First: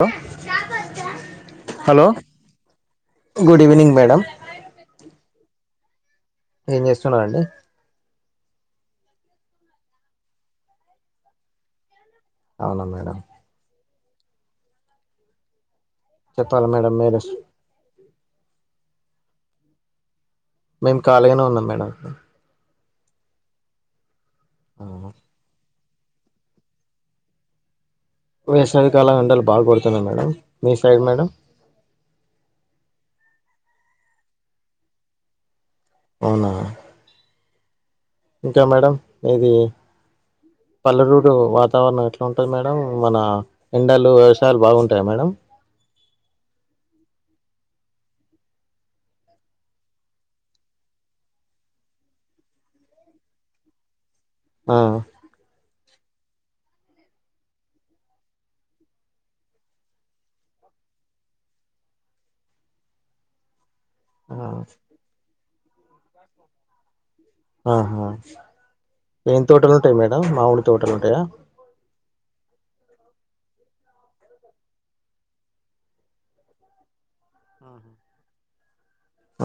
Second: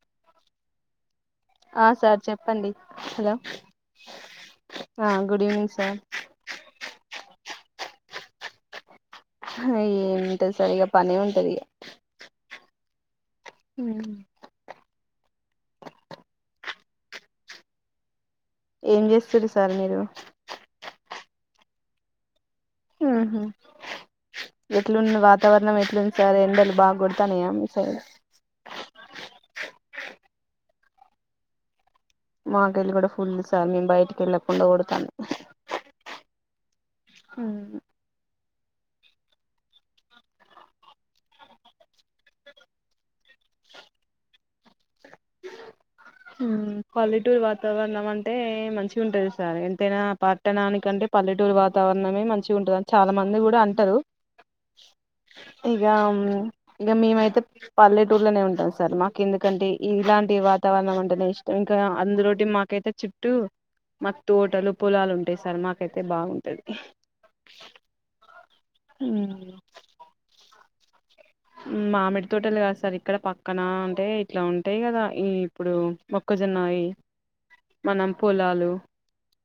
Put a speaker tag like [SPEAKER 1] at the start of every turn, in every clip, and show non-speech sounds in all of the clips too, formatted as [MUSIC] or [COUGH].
[SPEAKER 1] ఓ
[SPEAKER 2] ఆ సర్లే చెప్పండి హలో
[SPEAKER 1] గుడ్ ఈవినింగ్ మేడం
[SPEAKER 2] ఆ గుడ్ ఈవినింగ్ సార్
[SPEAKER 1] ఏం చేస్తున్నారండి
[SPEAKER 2] ఏముంటది సార్ ఇగా పనే ఉంటది ఇక
[SPEAKER 1] అవునా మేడం
[SPEAKER 2] ఉ
[SPEAKER 1] చెప్పాలి మేడం మీరు
[SPEAKER 2] ఏం చేస్తారు సార్ మీరు
[SPEAKER 1] ఖాళీ గానే ఉన్నాం మేడం
[SPEAKER 2] ఎట్లు వాతావరణం ఎ సార్ ఎండలు బాగా కొడతానుయా మస [UNINTELLIGIBLE] అదు
[SPEAKER 1] వేసవి కాలం ఎండలు బాగు కోడుతున్నా మేడం మీ సైడ్ మేడం
[SPEAKER 2] మాకెళ్ళి కూడ ఫుల్ సార్ మేము బయటికి వెళ్ళకుండా కొడతానా
[SPEAKER 1] హు
[SPEAKER 2] అవు
[SPEAKER 1] ఇంకా మేడం ఇది పల్లె రూడు వాతావరణం ఎట్లా ఉంటది మేడం మన ఎండలు వర్షాలు బాగుం
[SPEAKER 2] పాలీటూర్ వ వాతావరణం అంటే మంచి ఉంటది సార్ ఎంతైనా పట్టనానికంటే పల్లెటూరు వాతావరణమే మంచి ఉంటది అని చాలా మంది కూడా అంటారు
[SPEAKER 1] ఆ
[SPEAKER 2] ఇక ఇక మేమైతే పల్లెటూర్లోనే ఉంటాం సార్ మాకు ఎందుకంటే ఇలాంటి వాతావరణం అంటేనే ఇష్టం ఇంకా అందులోటి మాకైతే చుట్టూ తోటలు పొలాలు ఉంటాయి సార్ మాకైతే బాగుంటది
[SPEAKER 1] ఆహా ఏం తోటలు ఉంటాయి మేడం మామిడి తోటలు ఉంటాయ
[SPEAKER 2] మామిడి తోటలు కాదు సార్ ఇక్కడ పక్కన అంటే ఇట్లా ఉంటాయి కదా ఈ ఇప్పుడు మొక్క [UNINTELLIGIBLE] మనం పొలాలు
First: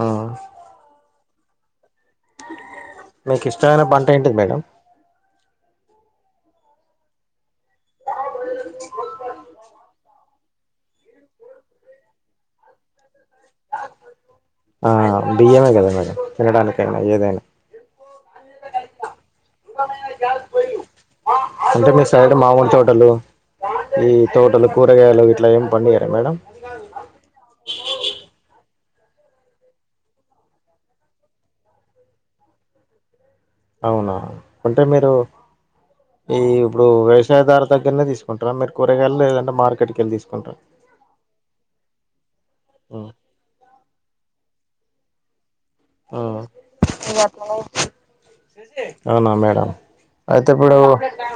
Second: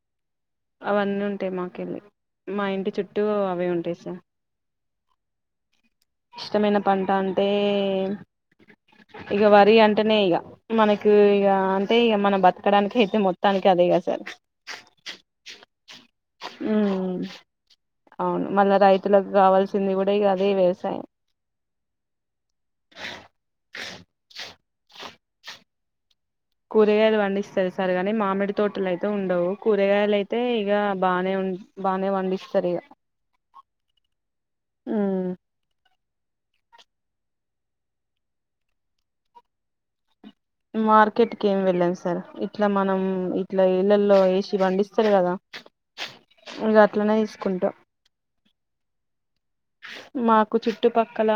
[SPEAKER 1] ఆ
[SPEAKER 2] అవన్నీ ఉంటాయి మాకెళ్ళి మా ఇంటి చుట్టూ
[SPEAKER 1] మీకు
[SPEAKER 2] అవే
[SPEAKER 1] ఇష్టమైన
[SPEAKER 2] ఉంటాయి
[SPEAKER 1] పంట
[SPEAKER 2] సార్
[SPEAKER 1] ఏంటిది మేడం
[SPEAKER 2] ఇష్టమైన పంట అంటే ఇక వరి అంటేనే ఇక మనకి ఇక అంటే ఇక మనం బతకడానికి అయితే మోత
[SPEAKER 1] ఆ బియ్యమే కదా మేడం తినడానికైనా
[SPEAKER 2] ఉమ్
[SPEAKER 1] ఏదైనా
[SPEAKER 2] అవును మళ్ళ రైతులకు కావాల్సింది కూడా అదే వ్యవసాయం
[SPEAKER 1] అంటే మీ సైడ్ మామీడి తోటలు ఈ తోటలు కూరగాయలు ఇట్లా ఏమి పండియార మేడం
[SPEAKER 2] కూరగాయలు పండిస్తారు సారు గానీ మామిడి తోటలు అయితే అయి ఉండవు కూరగాయలు అయితే ఇక బానే బాగానే పండిస్తారు ఇక
[SPEAKER 1] అవునా అంటే మీరు ఈ ఇప్పుడు వ్యవసయదరూ దగ్గరనే తీసుకుంటారా మీరు కురగాయలు లేదంటే మార్కెట్కి వెల్లి తీ
[SPEAKER 2] మార్కెట్ కి ఏం వెళ్ళం సార్ ఇట్లా మనం
[SPEAKER 1] ఉమ్,
[SPEAKER 2] ఇట్లా ఇళ్లలో వ ఇ పండిస్తారు కదా
[SPEAKER 1] ఆ
[SPEAKER 2] ఇగ అట్లనే తీసుకుంటాం
[SPEAKER 1] అవున మేడమ్
[SPEAKER 2] మాకు చుట్టుపక్కల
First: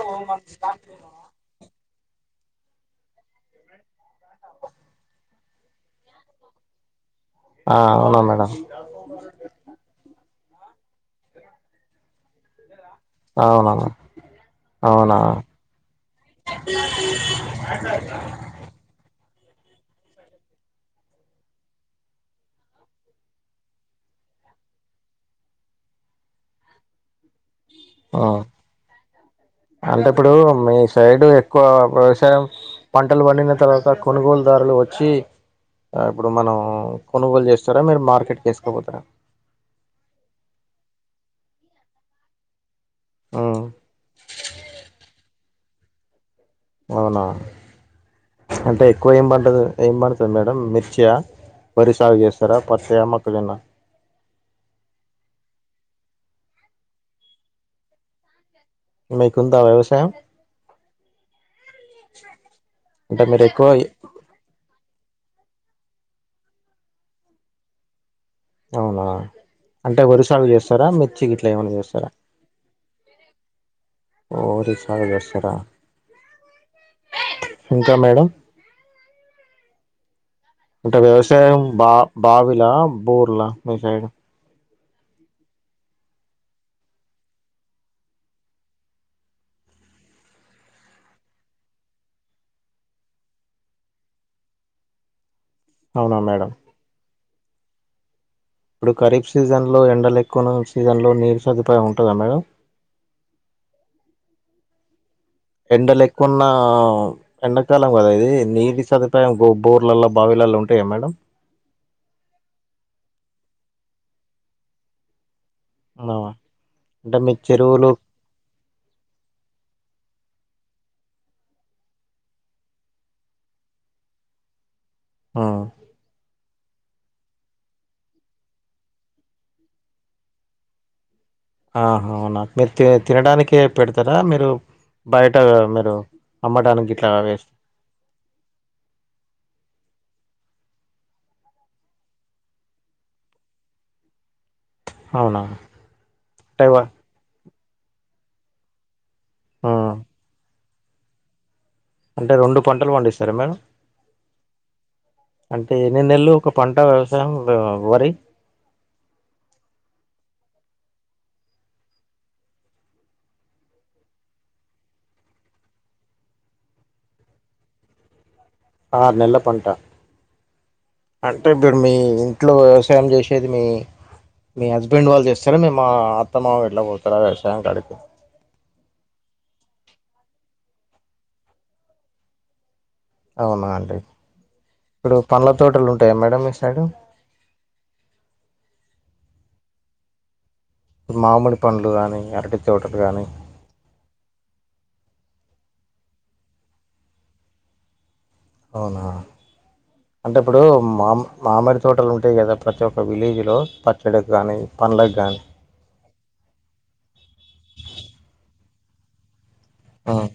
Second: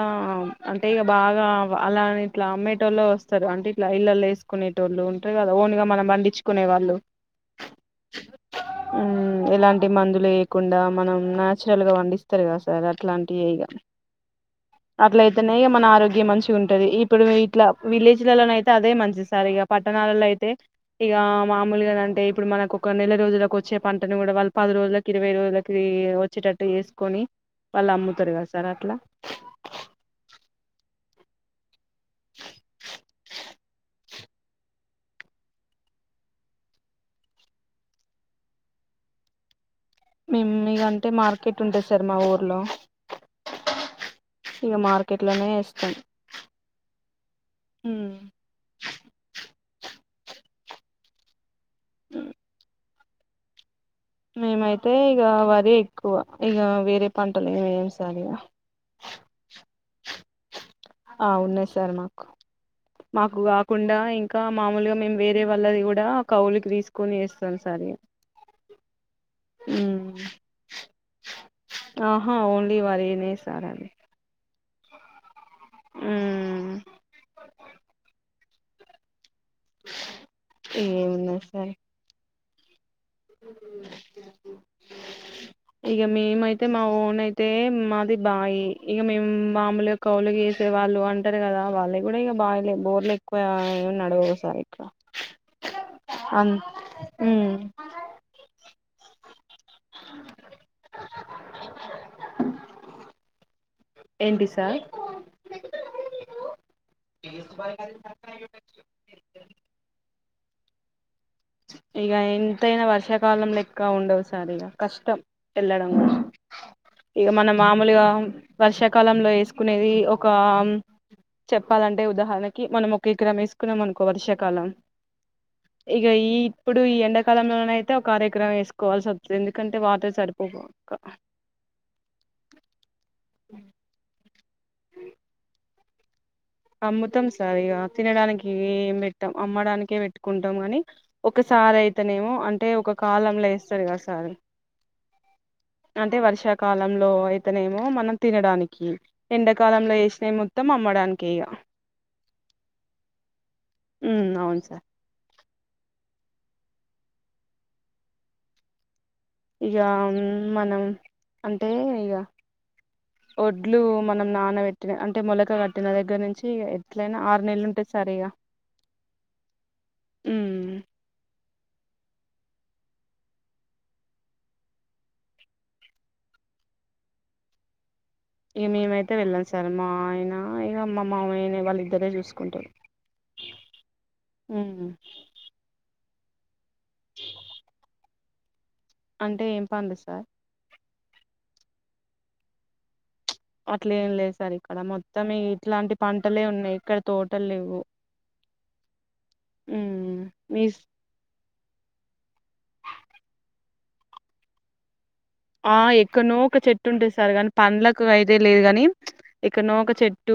[SPEAKER 2] అంటే ఇక బాగా అలా ఇట్లా అమ్మేటోళ్ళ వస్తారు అంటే ఇట్లా ఇల్లలు వేసుకునే తోళు ఉంటారు కదా ఓన్ గా మనం పండించుకునే వాళ్ళు
[SPEAKER 1] ఆ అవునా మేడం
[SPEAKER 2] కుండా మనం నాచురల్ గా పండిస్తారు కదా సార్ అట్లాంటివే ఇగ
[SPEAKER 1] అవునా అవునా
[SPEAKER 2] అట్ల అయితేనే మన ఆరోగ్యం మంచిగా ఉంటది ఇప్పుడు ఇట్లా విలేజ్లలో అయితే అదే మంచి స ఇ పట్టణాలలో అయితే ఇక మామూలుగాంటే ఇప్పుడు మనకు ఒక నెల రోజులలకు వచ్చే పంటను కూడా వాళ్ళ పది రోజులకి ఇరవై రోజులకి వచ్చేటట్టు చేసుకొని వాళ్ళు అమ్ముతారు
[SPEAKER 1] ఆ
[SPEAKER 2] కదా సార్ అట్లా
[SPEAKER 1] సైడు ఎక్కువ వ్యవసాయం పంటలు పండిన తర్వాత కొనుగోలుదారులు వచ్చి ఇప్పుడు మనం కొనుగోలు చేస్తారా మీరు మార్కెట్కి వేసుకోపోతారా
[SPEAKER 2] మేము మీకంటే మార్కెట్ ఉంటాంది సార్ మా ఊర్లో ఇక మార్కెట్లనే ఏస్తాం
[SPEAKER 1] అవునా అంటే ఎక్కువ ఏం పండు ఏం పడుతుంది మేడమ్ మిర్చి వరి సాగు చేస్తారా పత్త మొక్కజోన్న
[SPEAKER 2] మేమైతే ఇక వరి ఎక్కువ ఇక వేరే పంటలు ఏమి ఇయ్యాము సార్ ఇగా
[SPEAKER 1] మీకుంద వ్యవసాయం
[SPEAKER 2] ఆ ఉన్నది సార్ మాకు
[SPEAKER 1] అంటే
[SPEAKER 2] మాకు
[SPEAKER 1] మీరు ఎక్కువ
[SPEAKER 2] కాకుండా ఇంకా మామూలుగా మేము వేరే వాళ్ళది కూడా కవులకి తీసుకొని చేస్తాం సార్
[SPEAKER 1] అవునా అంటే వరుసాలు చేస్తారా మిర్చి గిట్ల ఏమైనా చేస్తారా
[SPEAKER 2] ఆహా ఓన్లీ వరినే సార్ అది
[SPEAKER 1] వరిసాలు చేస్తారా
[SPEAKER 2] ఉమ్
[SPEAKER 1] ఇంకా మేడం అంటే
[SPEAKER 2] ఏమున్నాయి
[SPEAKER 1] వ్యవసాయం
[SPEAKER 2] సార్
[SPEAKER 1] బా బావిలా బోర్లా మీ సైడ్
[SPEAKER 2] ఇక మేమయితే మా ఓన్ అయితే మాది బాయి ఇక మేము మామలుగా కౌలకి వేసి వాళ్ళు అంటారు కదా వాళ్ళు కూడా ఇక బాయిలే బోర్లు ఎక్కువ నడవవు సార్ ఇక్కడ
[SPEAKER 1] అవునా మేడం
[SPEAKER 2] హూ
[SPEAKER 1] ఇప్పుడు క సీజన్లో ఎండలు ఎక్కువ సీజన్లో నీరు సదుపాయం ఉంటుంద మేడం
[SPEAKER 2] ఏంటి సార్
[SPEAKER 1] ఎండలు ఎక్కువున్న ఎండాకాలం కదా ఇది నీటి సదుపాయం బోర్లల్లో బావిలలో ఉంట యా మేడం
[SPEAKER 2] ఇక ఎంతైనా వర్షాకాలం లెక్క ఉండవు సార్ ఇక కష్టం ఎలడము
[SPEAKER 1] ఆ! అంటే
[SPEAKER 2] ఇక
[SPEAKER 1] మీ
[SPEAKER 2] మనం
[SPEAKER 1] చెరువులు
[SPEAKER 2] మామూలుగా వర్షాకాలంలో వేసుకునేది ఒక చెప్పాలంటే ఉదాహరణకి మనం ఒక ఎకరం వేసుకున్నాం అనుకో వర్షాకాలం
[SPEAKER 1] ఆ
[SPEAKER 2] ఇగా ఈ ఇప్పుడు ఈ ఎండాకాలంలోన అయితే ఒక అరెకురం వేసుకోవాల్సి వస్తుంది ఎందుకంటే వాటర్ సరిపో
[SPEAKER 1] ఆహ అవునా మీరు తిను తినడానికే పెడతారా మీరు బయట మీరు అమ్మడానికి ఇట్లా
[SPEAKER 2] అమ్ముతాం
[SPEAKER 1] వేస్త
[SPEAKER 2] సార్ ఇగ తినడానికి ఏం పెట్టాం అమ్మడానికే పెట్టుకుంటాం గని ఒకసారి అయితేనేమో అంటే ఒక కాలంలో వేస్తరు కదా సార్
[SPEAKER 1] అవునా
[SPEAKER 2] అంటే వర్షాకాలంలోయి ఏమో మనం తినడానికి ఎండకాలంలో
[SPEAKER 1] హ్మ్.
[SPEAKER 2] వేసినయి మొత్తం అమ్మడానికి ఇగా
[SPEAKER 1] అంటే రెండు పంటలు పండిస్తారా మేం
[SPEAKER 2] ఉమ్, అవును సార్
[SPEAKER 1] అంటే ఎన్ని నెల్లు పంట వ్యవసాయం వరి
[SPEAKER 2] ఇగా మనం అంటే ఇగా ఒడ్లు మనం నానబెట్టిన అంటే మొలక కట్టిన దగ్గర నుంచి ఎట్లైనా ఆరు నెలలు ఉంటే సరీగా
[SPEAKER 1] ఆరు నెల్ల పంట
[SPEAKER 2] ఉమ్
[SPEAKER 1] మీ ఇంట్లో వ్యవసాయం చేసేది మీ మీ హస్బెండ్ వాళ్ళు చేస్తారా మే మా అత్తమ్మమ ఎట్లా పోతారా వ్యవసాయం కాడికి
[SPEAKER 2] ఇగా మేమైతే వెళ్ళాం సార్ మా ఆయన ఇగా మా మామయ్యనే వాళ్లు ఇద్దరే చూసుకుంటారు
[SPEAKER 1] అవునా
[SPEAKER 2] ఉమ్
[SPEAKER 1] ఇప్పుడు పండ్ల తోటలు ఉంటాయా మేడం మీ సైడు
[SPEAKER 2] అంటే ఏం పండు సార్
[SPEAKER 1] మామిడి పండ్లు గానీ అరటి తోటలు గాని
[SPEAKER 2] అట్లే ఏం లేదు సార్ ఇక్కడ మొత్తం ఇట్లాంటి పంటలే ఉన్నాయి ఇక్కడ తోటలు లేవు
[SPEAKER 1] అవునా
[SPEAKER 2] ఉమ్
[SPEAKER 1] అంటే ఇప్పుడు
[SPEAKER 2] మీ
[SPEAKER 1] మామ్ మామిడి తోటలు ఉంటాయి కదా ప్రతి ఒక్క విలేజ్లో పచ్చడికి గానీ పండ్లకి
[SPEAKER 2] ఆ ఎక్కనో ఒక చెట్టు ఉంటే సారు గాని పండ్లకు ఐడియా లేదు గాని ఎక్కడనో ఒక చెట్టు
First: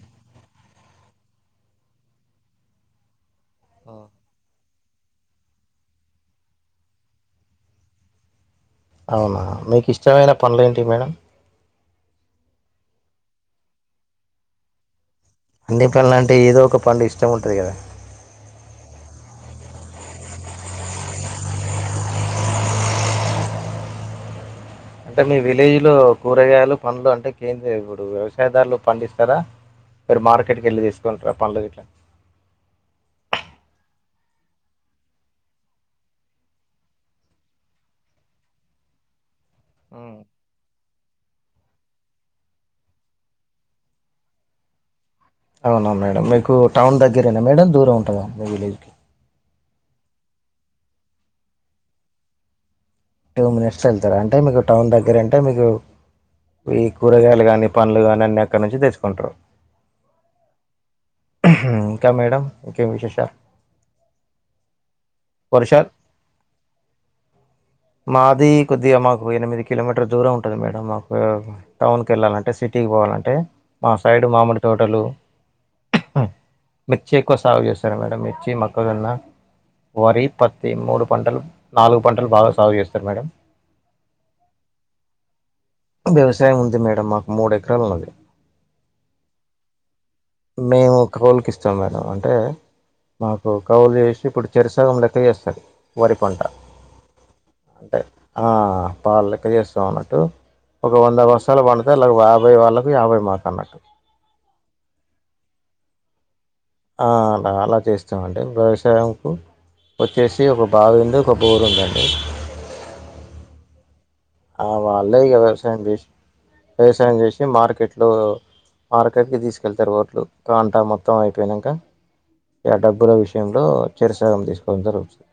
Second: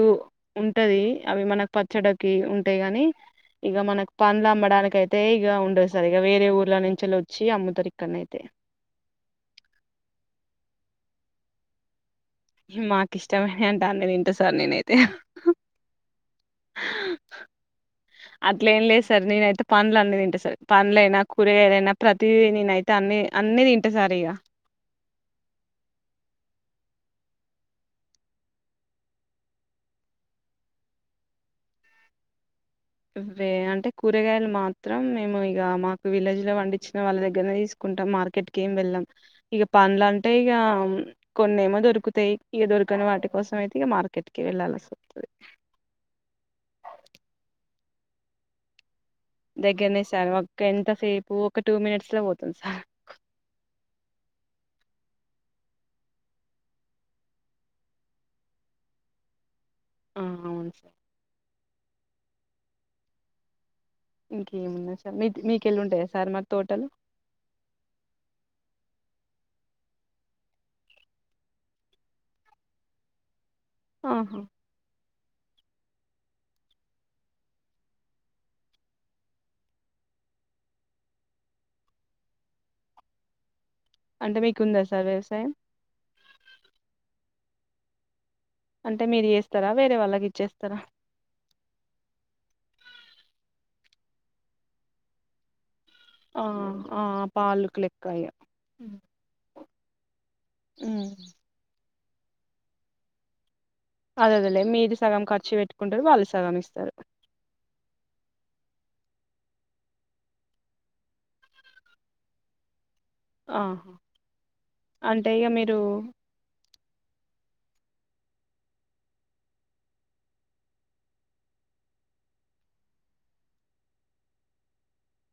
[SPEAKER 2] ఉంటది అవి మనకు పచ్చడకి ఉంటాయి గాని ఇగా మనకు పండ్లు అమ్మడానికి అయితే ఇగ ఉండదు సార్ ఇగా వేరే ఊర్ల నుంచి వచ్చి అమ్ముతారు ఇక్కడనాయితే
[SPEAKER 1] అవునా మీకు ఇష్టమైన పండ్లు ఏంటివి మేడం
[SPEAKER 2] మాకు ఇష్టమైన అంటే అన్ని తింటే సార్ నేనైతే
[SPEAKER 1] అన్ని పండ్లు అంటే ఏదో ఒక పండు ఇష్టం ఉంటుంది కదా
[SPEAKER 2] అట్లే ఏం లేదు సార్ నేను నేనైతే పండ్లు అన్ని తింటా సా పనులైన కూరగాయలైనా ప్రతి నేను అయితే అన్ని అన్ని తింటే సార్ ఇగా
[SPEAKER 1] అంటే మీ విలేజ్ లో కూరగాయలు పండ్లు అంటే కేం ఇప్పుడు వ్యవసాయదారులు పండిస్తారా మీరు మార్కెట్కి వెళ్ళి తీసుకుంటార పండ్లు గిట్ల
[SPEAKER 2] అవ్వే అంటే కూరగాయలు మాత్రం మేము ఇగా మాకు విలేజ్ లో పండించిన వాళ్ళ దగ్గరనే తీసుకు టాం మార్కెట్కి ఏం వెళ్ళాం ఇగ పండ్లు
[SPEAKER 1] హ్మ్.
[SPEAKER 2] అంటే ఇగ కొన్నేమో దొరుకుతాయి ఇగా దొరికని వాటి కోసం అయితే ఇగా మార్కెట్ కి వెళ్లాల్సి వస్తది
[SPEAKER 1] అవునా మేడం మీకు టౌన్ దగ్గరేనా మేడం దూరం ఉంటదా మీ విలేజ్కి
[SPEAKER 2] దగ్గరనే సార్ ఒక ఎంతసేపు ఒక టూ మినిట్స్ లో పోతం సార్
[SPEAKER 1] టూ మినిట్స్ వెళ్తారా అంటే మీకు టౌన్ దగ్గర అంటే మీకు ఈ కూరగాయలు గాని పండ్లు గాని అన్ని అక్కడ నుంచి తెచ్చుకుంటారు
[SPEAKER 2] ఆ అవును సార్
[SPEAKER 1] ఇంకా మేడం ఇంకేం విశేషాలు
[SPEAKER 2] ఇంకేమున్నాది సార్ మీ మీకెళ్ళి
[SPEAKER 1] వర్షాలు
[SPEAKER 2] ఉంటాయా సార్ మారి తోటలు
[SPEAKER 1] మాది కొద్దిగా మాకు ఎనిమిది కిలోమీటర్ దూరం ఉంటుంది మేడ మాకు టౌన్ కి వెళ్లాలంటే సిటీకి పోవా అంటే మా సైడ్
[SPEAKER 2] ఆహా
[SPEAKER 1] మామిడి తోటలు మిర్చి ఎక్కువ సాగు చేస్తారు మేడం మిర్చి, మొక్క జొన్న వరి, పత్తి మూడు పంటలు నాలుగు పంటలు బాగా సాగు చేస్తారు మేడం
[SPEAKER 2] అంటే మీకుందా సార్ వ్యవసాయం
[SPEAKER 1] వ్యవసాయం ఉంది మేడం మాకు మూడు ఎకరాలు ఉన్నది
[SPEAKER 2] అంటే మీరు చేస్తార వేరే వాళ్ళకి ఇచ్చేస్తారా
[SPEAKER 1] మేము కౌలుకి ఇస్తాం మేడం అంటే మాకు కౌలు చే ఇప్పుడు చెరు సాగం లె చేస్తాడు వరి పంట
[SPEAKER 2] ఆ ఆ పాలుకు
[SPEAKER 1] అంటే
[SPEAKER 2] లెక్క ఇగ
[SPEAKER 1] పాలు లెక్క చేస్తా ఉన్నట్టు ఒక వంద వర్షాలు పడితేయి అలా యాభై వాళ్ళకు యాభై మాకు అన్నట్టు
[SPEAKER 2] అదేదలే మీది సగం ఖర్చు పెట్టుకుంటారు వాళ్ళు సగం ఇస్తారు
[SPEAKER 1] ఆ అలా అలా చేస్తామండి వ్యవసాయంకు వచ్చేసి ఒక బావి ఉంది ఒక బఊరు ఉందండి
[SPEAKER 2] ఆహా
[SPEAKER 1] ఆ వల్లే
[SPEAKER 2] అంటే
[SPEAKER 1] గా
[SPEAKER 2] ఇగ
[SPEAKER 1] వ్యవసాయ
[SPEAKER 2] మీరు
[SPEAKER 1] చేష్ వ్యవసాయం చేష్ వచ్చే మార్కెట్లో మార్కెట్కి తీసుకెళ్తారు ఓట్లు కాంట మొత్తం అయిపోయినాక డబ్బుల విషయంలో చిరసగం తీసుకోవడం జరుగుతుంది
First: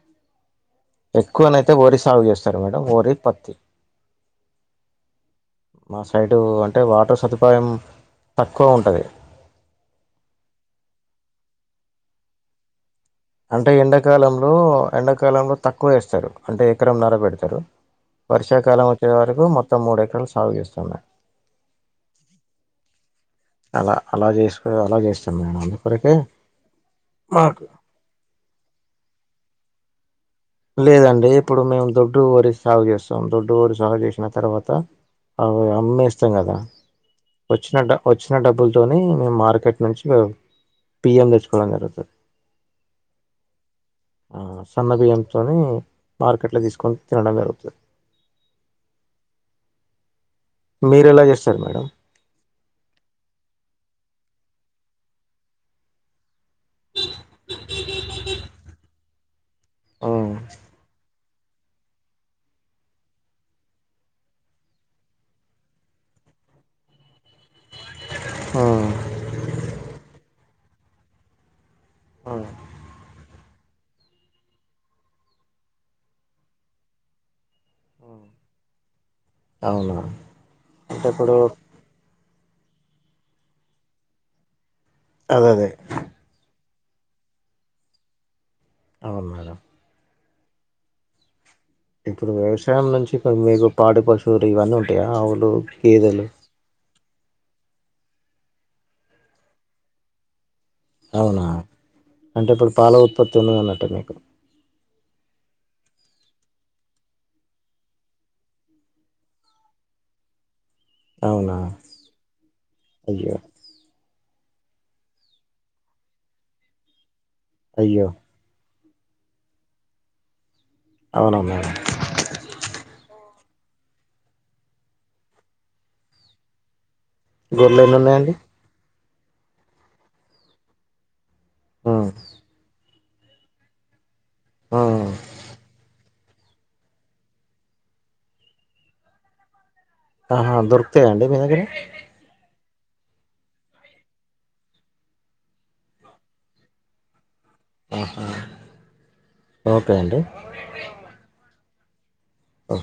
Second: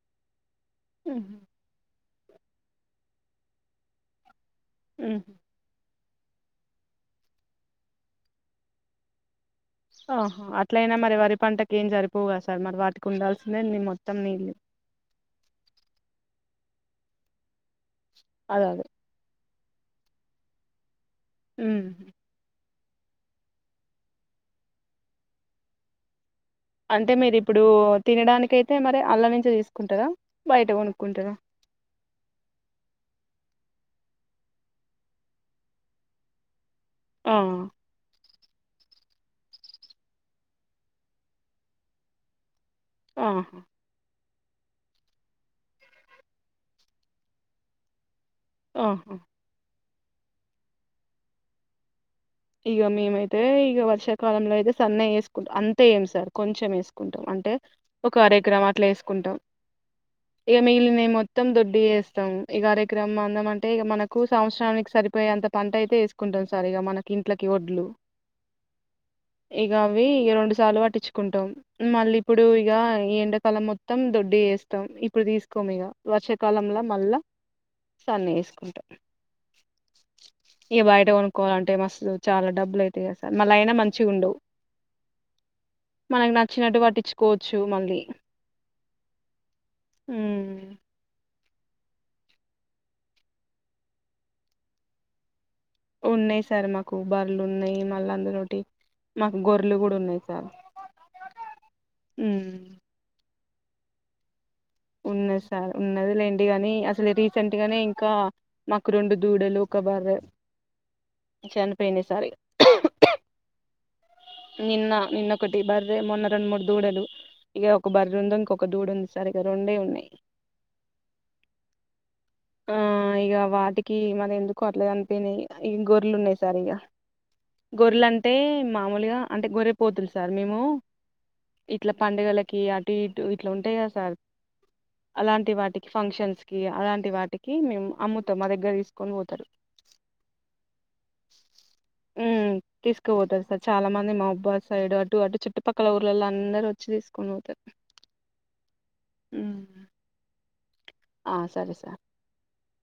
[SPEAKER 2] ఉహు
[SPEAKER 1] ఎక్కువనైతే వరి సాగు చేస్తారు మేడం వోరి పత్తి
[SPEAKER 2] ఆ
[SPEAKER 1] మా సైడు అంటే వాటర్ సదుపాయం తక్కువ ఉంటుంది
[SPEAKER 2] ఆహా అట్లయినా మరి వరి పంటకి ఏం సరిపోగా సార్ మరి వాటికి ఉండాల్సిందే
[SPEAKER 1] అంటే
[SPEAKER 2] నీ మొత్తం
[SPEAKER 1] ఎండాకాలంలో
[SPEAKER 2] నీళ్ళు
[SPEAKER 1] ఎండాకాలంలో తక్కువ వేస్తారు అంటే ఎకరం నరబెడతారు
[SPEAKER 2] అదే అదే
[SPEAKER 1] వర్షాకాలం వచ్చే వరకు మొత్తం మూడెకరాలు సాగు చేస్తున్నాయి
[SPEAKER 2] ఆ
[SPEAKER 1] అలా అలా చేసుకో అలా చేస్తాను నేను అంతకరకే
[SPEAKER 2] అంటే మీరి ఇప్పుడు తినడానిక అయితే మరి అల్లవించ తీసుకుంటందా
[SPEAKER 1] లేదండి ఇప్పుడు మేము దొడ్డు వరి సాగు చేస్తాం దొడ్డు వరి చేిన తర్వాత అ అమ్మేస్తాం కదా
[SPEAKER 2] ఆ
[SPEAKER 1] వచినంక వచ్చిన డబ్బులతో మేము మార్కెట్ నుంచి పియ్యం తెచ్చుకోవడం జరుగుతుంది
[SPEAKER 2] ఆహా
[SPEAKER 1] సన్నబియ్యంతోని మార్కెట్లో తీసుకొని తినడం జరుగుతుంది
[SPEAKER 2] ఆహా
[SPEAKER 1] మీరు ఎలా చేస్తారు మేడం
[SPEAKER 2] ఇక మేమైతే ఈక వర్షాకాలంలో అయితే సన్న వేసుకుంట అంతే ఏం సార్ కొంచెం వేసుకుంటాం అంటే ఒక అరై గ్రాం అట్లా వేసుకుంటాం
[SPEAKER 1] ఉమ్,
[SPEAKER 2] ఇక మిగిలిన ఏమో మొత్తం దొడ్డి వేస్తాం ఈ కార్యక్రమం అందం అంటే ఇక మనకు సంవత్సరానికి సరిపోయే అంత పంట అయితే వేసుకుంట ఉంట సరిగా మనకి ఇంట్లకి ఒడ్లు
[SPEAKER 1] ఆ
[SPEAKER 2] ఇక అవి ఇక రెండు సార్లు పట్టించుకుంటాం మళ్ళీ ఇప్పుడు ఇక ఎండకల మొత్తం దొడ్డి వేస్తాం ఇప్పుడు తీసుకోము ఇగా వర్షాకాలంంలో మళ్ళా సన్న వేసుకుంటాం
[SPEAKER 1] అవునా
[SPEAKER 2] ఇక
[SPEAKER 1] అంటే
[SPEAKER 2] బయట
[SPEAKER 1] ఇప్పుడు
[SPEAKER 2] కొనుక్కోవాలంటే మస్తు చాలా డబ్బులు అయితే కద సార్ మళ్ళ అయినా మంచి ఉండవు
[SPEAKER 1] అదే అదే
[SPEAKER 2] మనకి నచ్చినట్టు వా పట్టించుకోవచ్చు మళ్ళీ
[SPEAKER 1] అవున
[SPEAKER 2] ఉ
[SPEAKER 1] ఇప్పుడు వ్యవసాయం నుంచి కొ మీకు పాడి పశువులు ఇవన్నీ ఉంటాయా వావుు
[SPEAKER 2] ఉన్నాయి సార్ మాకు బ్బార్లు ఉన్నాయి మళ్ళీ అందుతోటి మాకు గొర్రలు కూడా ఉన్నాయి సార్
[SPEAKER 1] అవునా అంటే
[SPEAKER 2] ఉమ్.
[SPEAKER 1] ఇప్పుడు పాల ఉత్పత్తి ఉన్నదన్నట్టే మీకు
[SPEAKER 2] ఉన్నది సార్ ఉన్నది లేంటి కాని అసలు రీసెంట్ గానే ఇంకా మకు రెండు దూడ లోక భారత
[SPEAKER 1] అవునా
[SPEAKER 2] చని పనే సార్
[SPEAKER 1] అయ్యో
[SPEAKER 2] నిన్న నిన్నొ ఒకటి బర్రే మొన్న రెండు మూడు దూడలు ఇక ఒక
[SPEAKER 1] అయ్యో
[SPEAKER 2] బర్రె ఉంది ఇంకొక దూడు ఉంది దగ్గర ఉండే ఉన్నాయి
[SPEAKER 1] అవుననువు
[SPEAKER 2] ఆ ఇక వాటికి మది ఎందుకో అట్లా అనిపోయినాయి ఈ గొర్లు ఉన్నాయి సార్ ఇగ
[SPEAKER 1] గొర్రెలు ఎన్ని ఉన్నాయండి
[SPEAKER 2] గొర్రెలంటే మామూలుగా అంటే గొర్రెపోతులు సార్ మేము ఇట్లా
[SPEAKER 1] ఉమ్,
[SPEAKER 2] పండుగలకి అటు ఇటు ఇట్లా ఉంటాయి కదా సార్
[SPEAKER 1] ఉమ్.
[SPEAKER 2] అలాంటి వాటికి ఫంక్షన్స్ స్కి అలాంటి వాటికి మేము అమ్ముతాం మా దగ్గర తీసుకొని పోతారు
[SPEAKER 1] ఆహా దొరుకుతాయి అండి మీ దగ్గర
[SPEAKER 2] ఉమ్ తీసుకుపోతారు సార్ చాలా మంది మౌబాద్ సైడ్ అటు అటు చుట్టుపక్కల ఊర్లల అందరు వచ్చి తీసుకొని పోతారు
[SPEAKER 1] ఆహా
[SPEAKER 2] ఉమ్
[SPEAKER 1] ఓకే అండి
[SPEAKER 2] ఆ సరే సార్
[SPEAKER 1] ఓకే